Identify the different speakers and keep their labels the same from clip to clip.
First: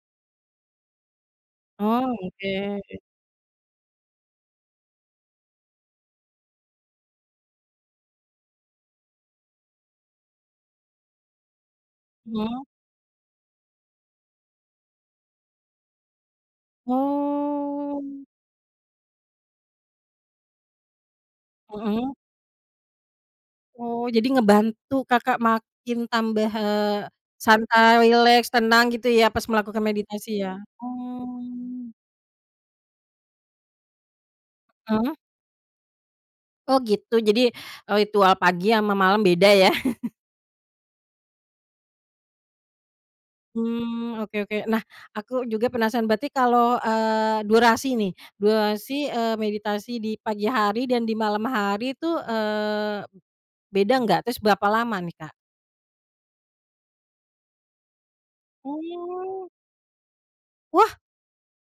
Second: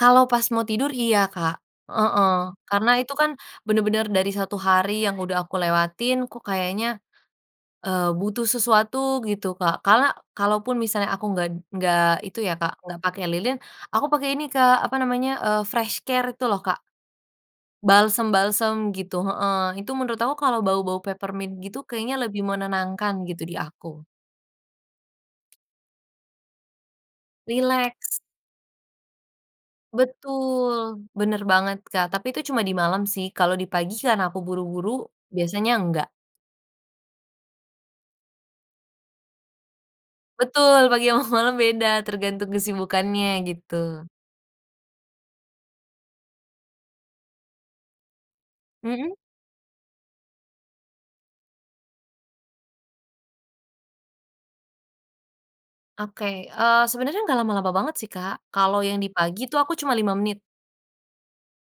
Speaker 1: Kalau pas mau tidur, iya, Kak,
Speaker 2: Oh,
Speaker 1: heeh, karena
Speaker 2: oke.
Speaker 1: itu kan bener-bener dari 1 hari yang udah aku lewatin kok kayaknya, eee, butuh sesuatu gitu, Kak. Karena kalaupun misalnya aku nggak nggak itu ya
Speaker 2: Iya.
Speaker 1: Kak, nggak pakai lilin, aku pakai ini Kak, apa namanya, eee, FreshCare itu loh, Kak.
Speaker 2: Oh.
Speaker 1: Balsem-balsem gitu heeh, itu menurut aku kalo bau-bau peppermint gitu
Speaker 2: Heeh.
Speaker 1: kayaknya lebih menenangkan gitu di
Speaker 2: Oh,
Speaker 1: aku.
Speaker 2: jadi ngebantu Kakak makin tambah, eee, santai,
Speaker 1: Rileks.
Speaker 2: rileks, tenang, gitu ya, pas melakukan meditasi ya?
Speaker 1: Betul, bener banget,
Speaker 2: Oh.
Speaker 1: Kak, tapi itu cuma di malem sih, kalo di pagi karena aku buru-buru,
Speaker 2: Heeh.
Speaker 1: biasanya enggak.
Speaker 2: Oh, gitu, jadi ritual pagi sama malam beda ya?
Speaker 1: Betul, pagi sama malam beda tergantung kesibukannya, gitu.
Speaker 2: Hmm, oke oke, nah, aku juga penasaran, berarti kalau, eee, durasi nih durasi,
Speaker 1: Mhm.
Speaker 2: eee, meditasi di pagi hari dan di malam hari tuh, eee, b beda nggak? Terus berapa lama nih, Kak?
Speaker 1: Oke, eee, sebenernya nggak lama-lama banget sih, Kak,
Speaker 2: Oh,
Speaker 1: kalo yang di pagi
Speaker 2: ya.
Speaker 1: tuh aku cuma 5 menit.
Speaker 2: Wah.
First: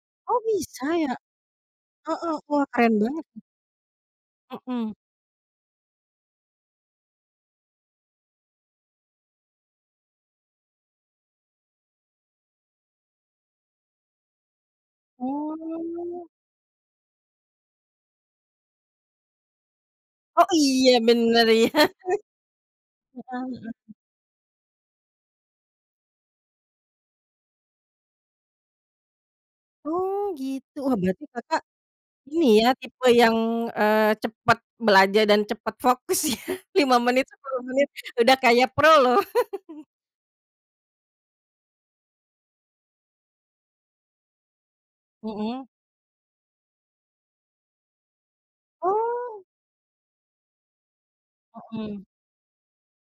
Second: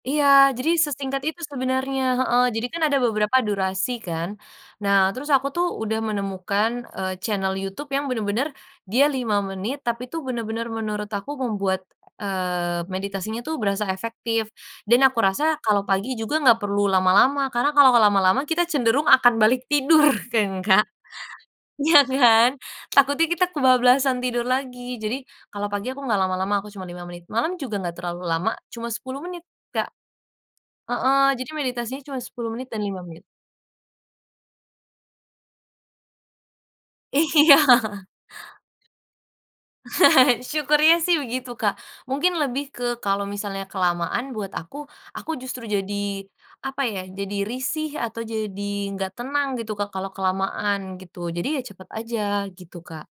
Speaker 1: Iya,
Speaker 2: Oh,
Speaker 1: jadi
Speaker 2: bisa ya?
Speaker 1: sesingkat itu sebenernya
Speaker 2: Heeh,
Speaker 1: heeh,
Speaker 2: wah
Speaker 1: jadi kan
Speaker 2: keren
Speaker 1: ada
Speaker 2: banget.
Speaker 1: beberapa durasi kan,
Speaker 2: Heeh.
Speaker 1: nah, terus aku tuh udah menemukan, eee, channel YouTube yang bener-bener dia 5 menit, tapi tuh bener-bener menurut aku membuat, eee, meditasinya tuh berasa efektif dan aku rasa kalo pagi
Speaker 2: Oh.
Speaker 1: juga gak perlu lama-lama, karena kalo lama-lama kita cenderung akan balik tidur,
Speaker 2: Oh
Speaker 1: kan Kak?
Speaker 2: iya, bener iya.
Speaker 1: Iya kan, takutnya kita
Speaker 2: Kurang, heeh.
Speaker 1: kebablasan tidur lagi. Jadi, kalo pagi aku gak lama-lama aku cuman 5 menit, malam juga gak terlalu lama, cuma 10 menit, Kak
Speaker 2: Oh, gitu, wah, berarti
Speaker 1: heeh, jadi
Speaker 2: Kakak
Speaker 1: meditasinya cuma
Speaker 2: ini
Speaker 1: 10 menit
Speaker 2: ya
Speaker 1: dan 5
Speaker 2: tipe
Speaker 1: menit.
Speaker 2: yang, eee, cepat belajar dan cepat fokus ya 5 menit,
Speaker 1: Iya.
Speaker 2: 10 menit udah kayak pro loh.
Speaker 1: Syukurnya sih begitu Kak, mungkin lebih ke kalo misalnya kelamaan buat aku, aku justru
Speaker 2: Mhm.
Speaker 1: jadi, apa ya, jadi risih atau jadi gak
Speaker 2: Oh.
Speaker 1: tenang, gitu, Kak, kalo kelamaan gitu, jadi ya cepet
Speaker 2: Mhm.
Speaker 1: aja gitu, Kak.